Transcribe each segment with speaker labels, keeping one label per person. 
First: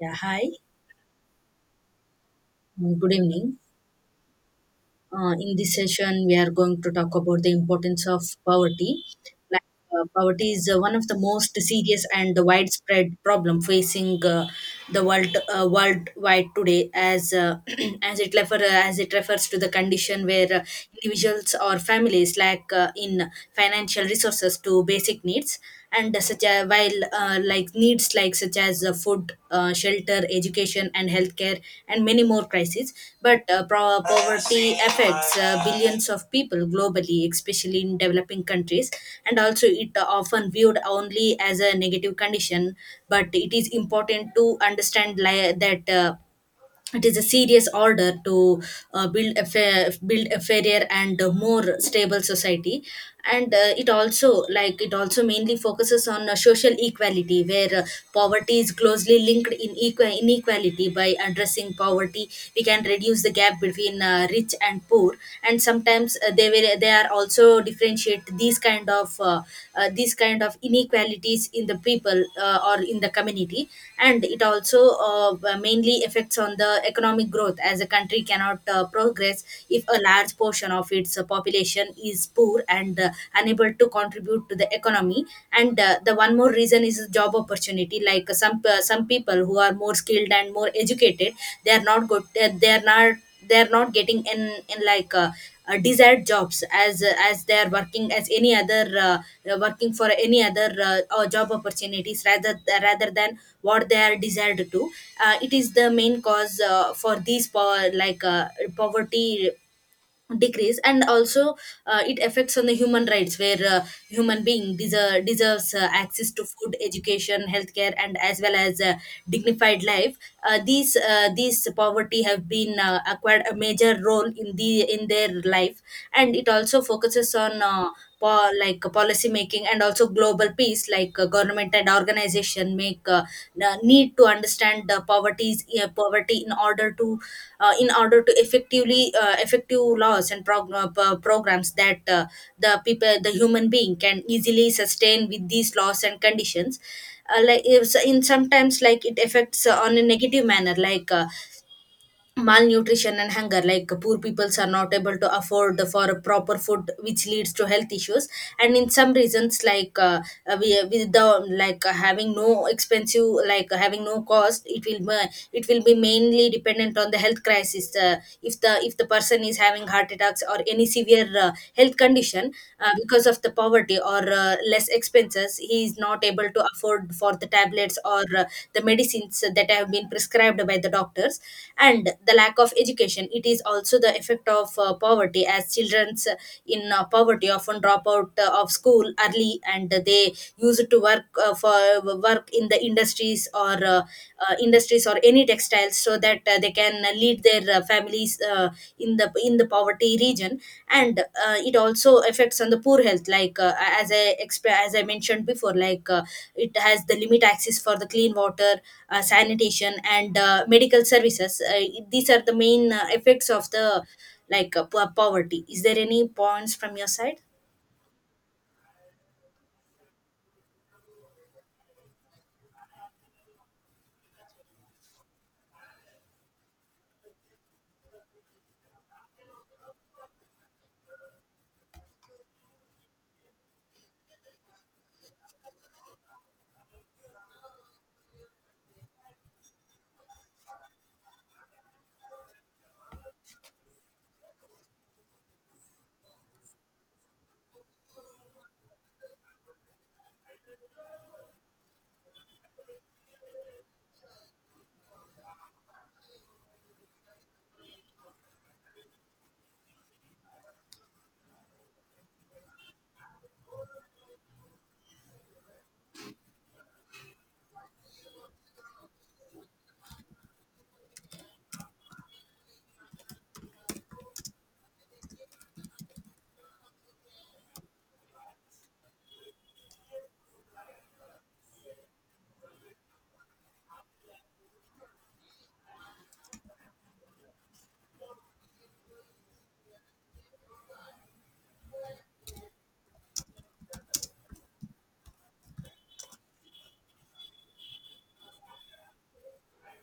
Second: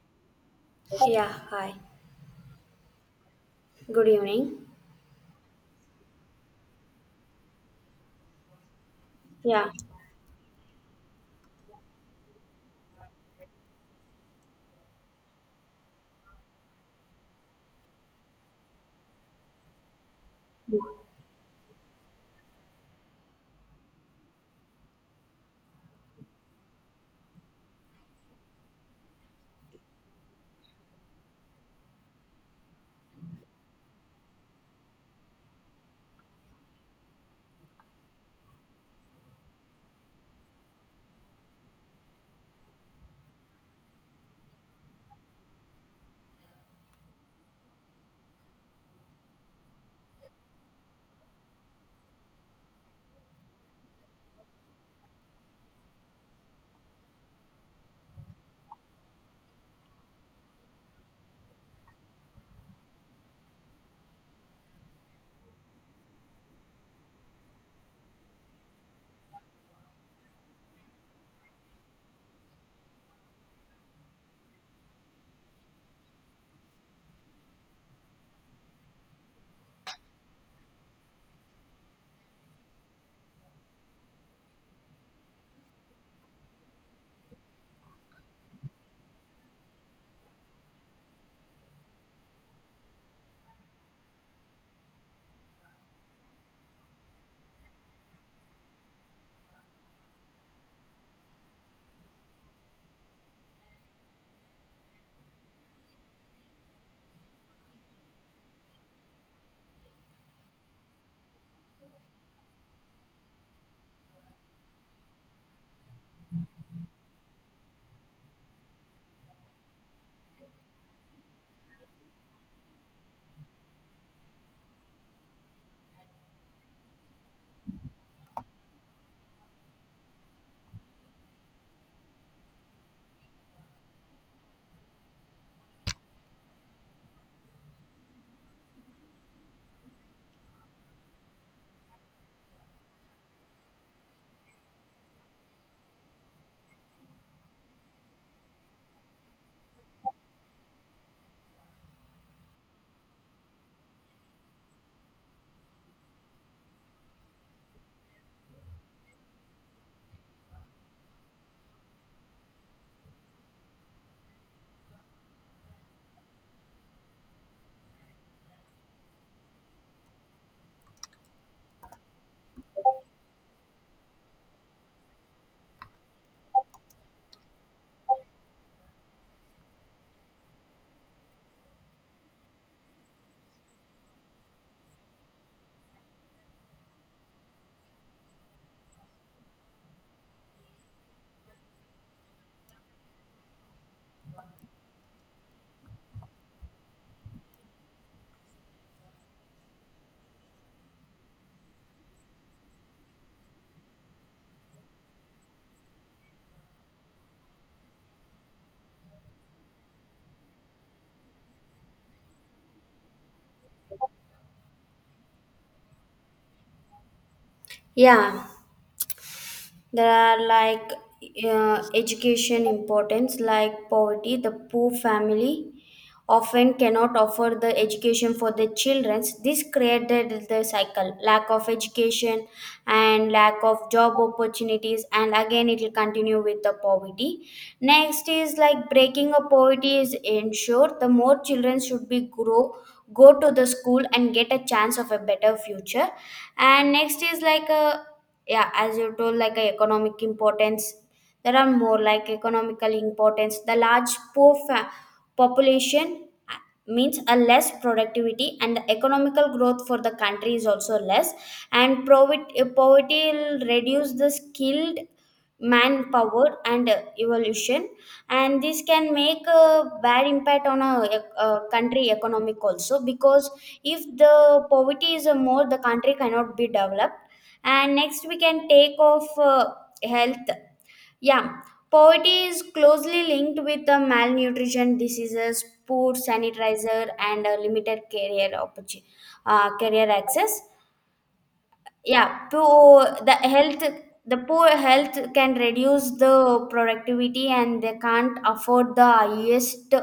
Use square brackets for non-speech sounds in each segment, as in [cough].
Speaker 1: Yeah, hi.
Speaker 2: Yeah, hi.
Speaker 1: Good evening.
Speaker 2: Good evening.
Speaker 1: In this session, we are going to talk about the importance of poverty. Like,
Speaker 2: Yeah.
Speaker 1: poverty is one of the most serious and widespread problem facing the world worldwide today. As [clears throat] as it refer uh, as it refers to the condition where individuals or families lack in financial resources to basic needs. And such a while, like needs, like, such as food, shelter, education, and healthcare, and many more crises. But poverty affects billions of people globally, especially in developing countries. And also, it often viewed only as a negative condition. But it is important to understand, that it is a serious order to build a fairer and more stable society. And it also, like, it also mainly focuses on social equality, where poverty is closely linked, inequality. By addressing poverty, we can reduce the gap between rich and poor. And sometimes, they are also differentiate these kind of inequalities in the people, or in the community. And it also mainly affects on the economic growth, as a country cannot progress if a large portion of its, the population is poor and unable to contribute to the economy. And the one more reason is job opportunity, like, some people who are more skilled and more educated, they are not good they are not they are not getting in in desired jobs, as they are working as any other, working for any other job opportunities, rather than what they are desired to. It is the main cause for these, poverty decrease. And also, it affects on the human rights, where human being deserves access to food, education, healthcare, and as well as dignified life. These these poverty have been acquired a major role in their life. And it also focuses on policy making, and also global peace, like, government and organization make the need to understand the poverty in order to effectively, effective laws and programs, that the people, the human being, can easily sustain with these laws and conditions. Like, if, in sometimes, like it affects on a negative manner, like malnutrition and hunger. Like, poor peoples are not able to afford for a proper food, which leads to health issues. And in some reasons, like, we with the, like, having no expensive, like, having no cost, it will be mainly dependent on the health crisis. If the person is having heart attacks or any severe health condition, because of the poverty, disability, or less expenses, he is not able to afford for the tablets or the medicines that have been prescribed by the doctors. And the lack of education, it is also the effect of poverty, as children's in poverty often drop out of school early, and they used to work, for work in the industries, or industries or any textile lifestyles, so that they can lead their families in the poverty region. And it also affects on the poor health, like, as I mentioned before, like it has the limit access for the clean water, sanitation, and medical services. These are the main effects of the, like, poverty. Is there any points from your side?
Speaker 2: Yeah. There are, like, education importance. Like, poverty, the poor family often cannot offer the education for the children. This created the cycle, lack of education and lack of job opportunities, and again it will continue with the poverty. Next is, like, breaking up poverty is ensure the more children should be grow, go to the school and get a chance of a better future. And next is like a, yeah, as you told, like a economic importance. There are more like economical importance. The large poor population means a less productivity and the economical growth for the country is also less. And poverty, poverty will reduce the skilled manpower and evolution. And this can make a bad impact on a, a country economic also, because if the poverty is a more, the country cannot be developed. And next we can take off, health. Yeah, poverty is closely linked with the malnutrition diseases, poor sanitizer, and a limited career opportunity, career access. Yeah, poor the health, the poor health can reduce the productivity and they can't afford the highest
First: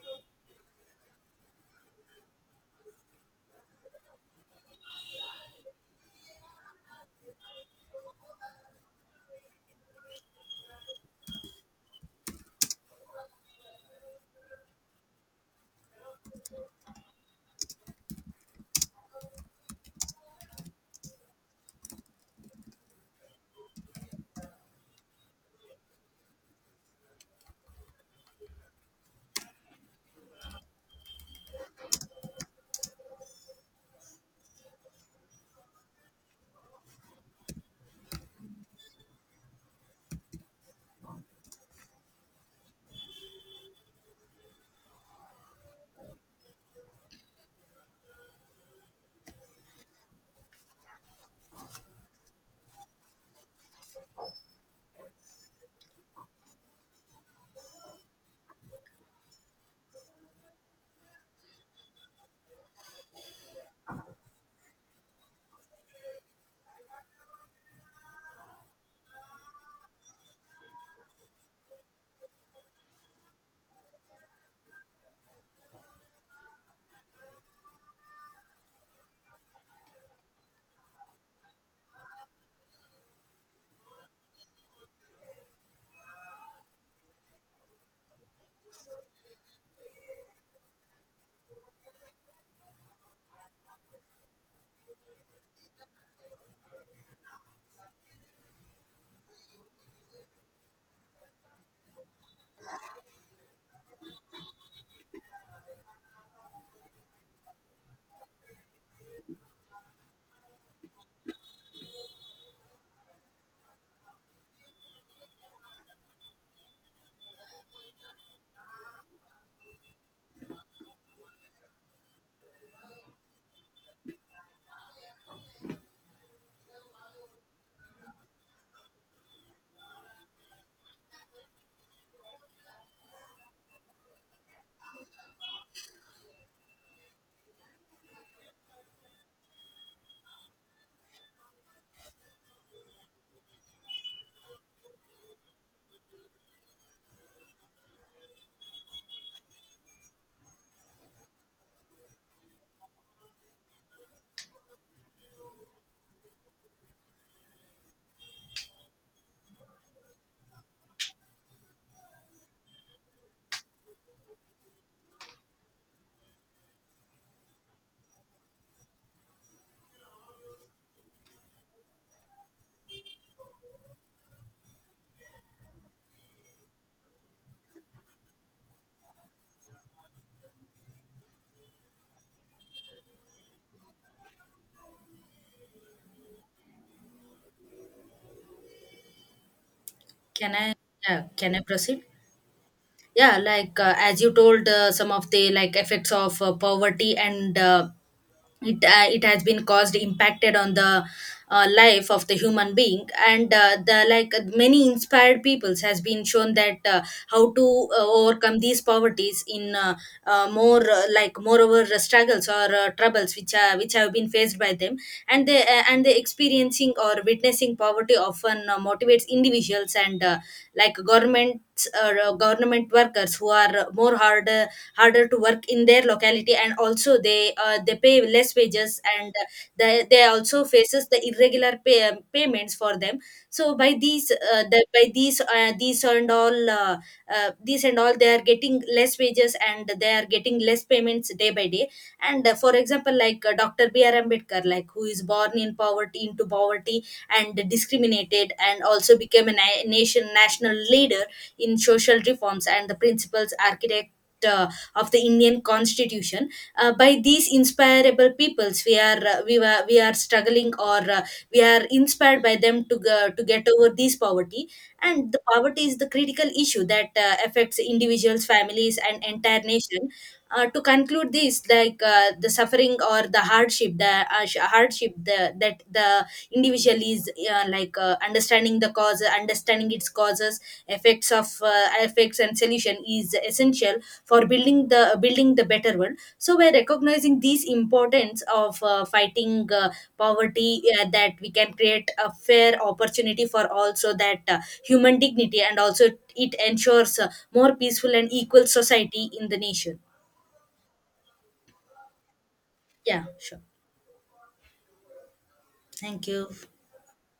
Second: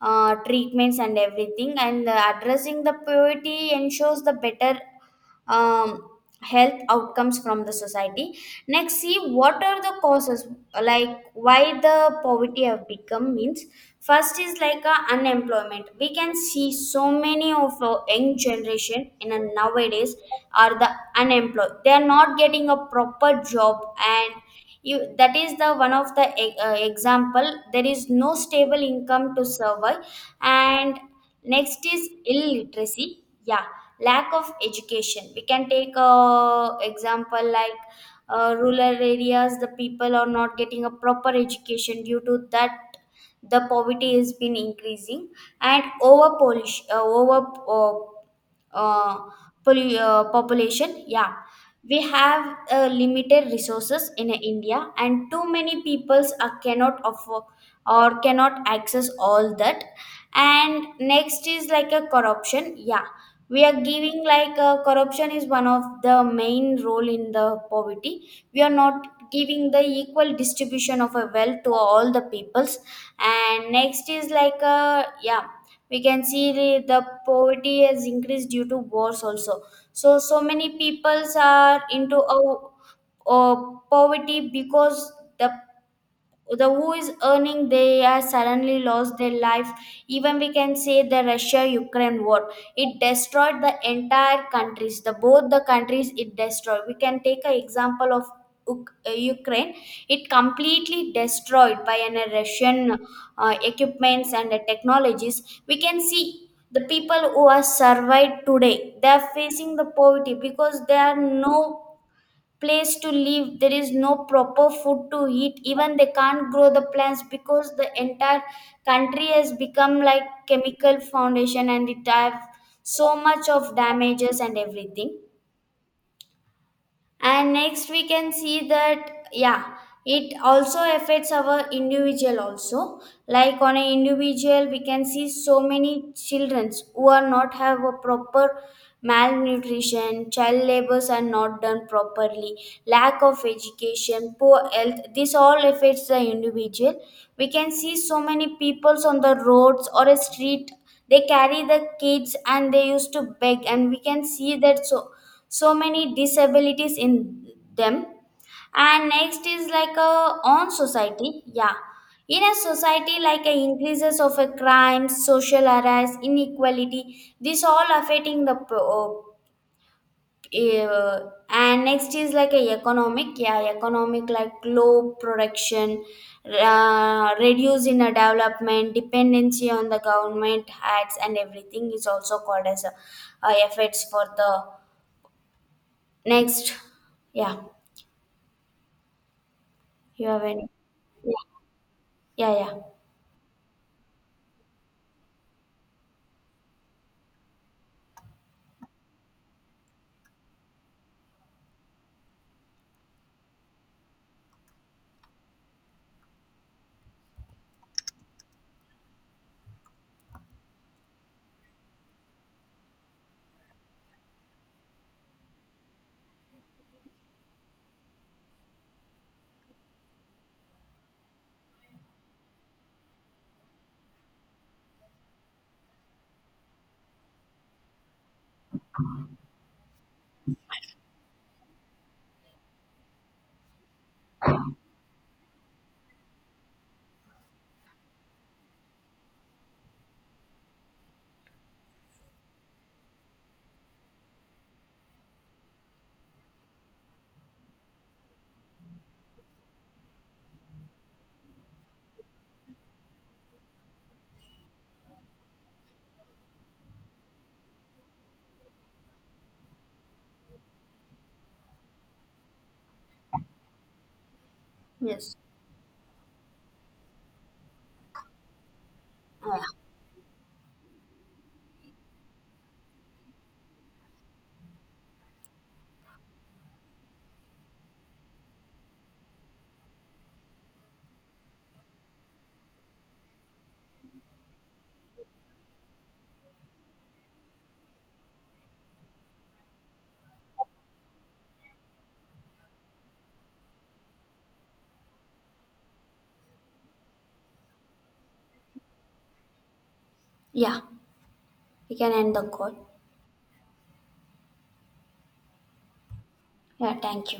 Speaker 2: treatments and everything. And addressing the poverty ensures the better um, health outcomes from the society. Next, see what are the causes, like why the poverty have become means. First is like a unemployment. We can see so many of our young generation in a generation nowadays are the unemployed. They are not getting a proper job, and you, that is the one of the example. There is no stable income to survive. And next is illiteracy. Yeah, lack of education. We can take a example like, rural areas, the people are not getting a proper education due to that the poverty has been increasing. And over polish, uh, population. Yeah, we have limited resources in India, and too many peoples are cannot afford or cannot access all that. And next is like a corruption. Yeah, we are giving, like, corruption is one of the main role in the poverty. We are not giving the equal distribution of a wealth to all the peoples. And next is like a, yeah, we can see the poverty has increased due to wars also. So so many peoples are into a poverty because the the who is earning, they are suddenly lost their life. Even we can say the Russia Ukraine war, it destroyed the entire countries, the both the countries it destroyed. We can take an example of Ukraine. It completely destroyed by an Russian equipments and technologies. We can see the people who are survived today, they are facing the poverty because there are no place to live, there is no proper food to eat. Even they can't grow the plants because the entire country has become like chemical foundation and it have so much of damages and everything. And next we can see that, yeah, it also affects our individual also. Like, on an individual, we can see so many children who are not have a proper malnutrition, child labors are not done properly, lack of education, poor health. This all affects the individual. We can see so many peoples on the roads or a street, they carry the kids and they used to beg, and we can see that so so many disabilities in them. And next is like a, on society, yeah, in a society like a increases of a crime, social arrest, inequality, this all affecting the uh, and next is like a economic. Yeah, economic, like low production, reduce in a development, dependency on the government ads and everything is also called as a, effects for the next. Yeah, you have
Speaker 1: Can I
Speaker 2: any?
Speaker 1: Yeah,
Speaker 2: Yeah,
Speaker 1: can I proceed?
Speaker 2: yeah, yeah.
Speaker 1: Yeah, like, as you told, some of the, like, effects of poverty, and it has been caused, impacted on the life of the human being. And the, like, many inspired peoples has been shown that, how to overcome these poverties in, more, like, moreover struggles or troubles which have been faced by them. And they and the experiencing or witnessing poverty often motivates individuals, and like governments, or government workers who are more harder to work in their locality. And also, they pay less wages, and they also faces the irregular payments for them. So by these, these and all, they are getting less wages, and they are getting less payments day by day. And for example, like, Dr. B. R. Ambedkar, like, who is born in poverty into poverty and discriminated, and also became a national leader in social reforms, and the principles architect of the Indian Constitution. By these inspirable peoples, we are struggling, or we are inspired by them to get over this poverty. And
Speaker 2: Yes,
Speaker 1: the poverty is the critical issue that affects individuals, families, and entire
Speaker 2: yeah,
Speaker 1: nation. To conclude this, like, the suffering or the hardship the sh- hardship, that the individual is, understanding the cause understanding its causes, effects and solution is essential for building the better world. So by recognizing these importance of fighting poverty, that we can create a fair opportunity for, also that human dignity, and also it ensures a more peaceful and equal society in the nation.
Speaker 2: yeah. We can end the call.
Speaker 1: Yeah, sure. Thank you.
Speaker 2: Yeah, thank you.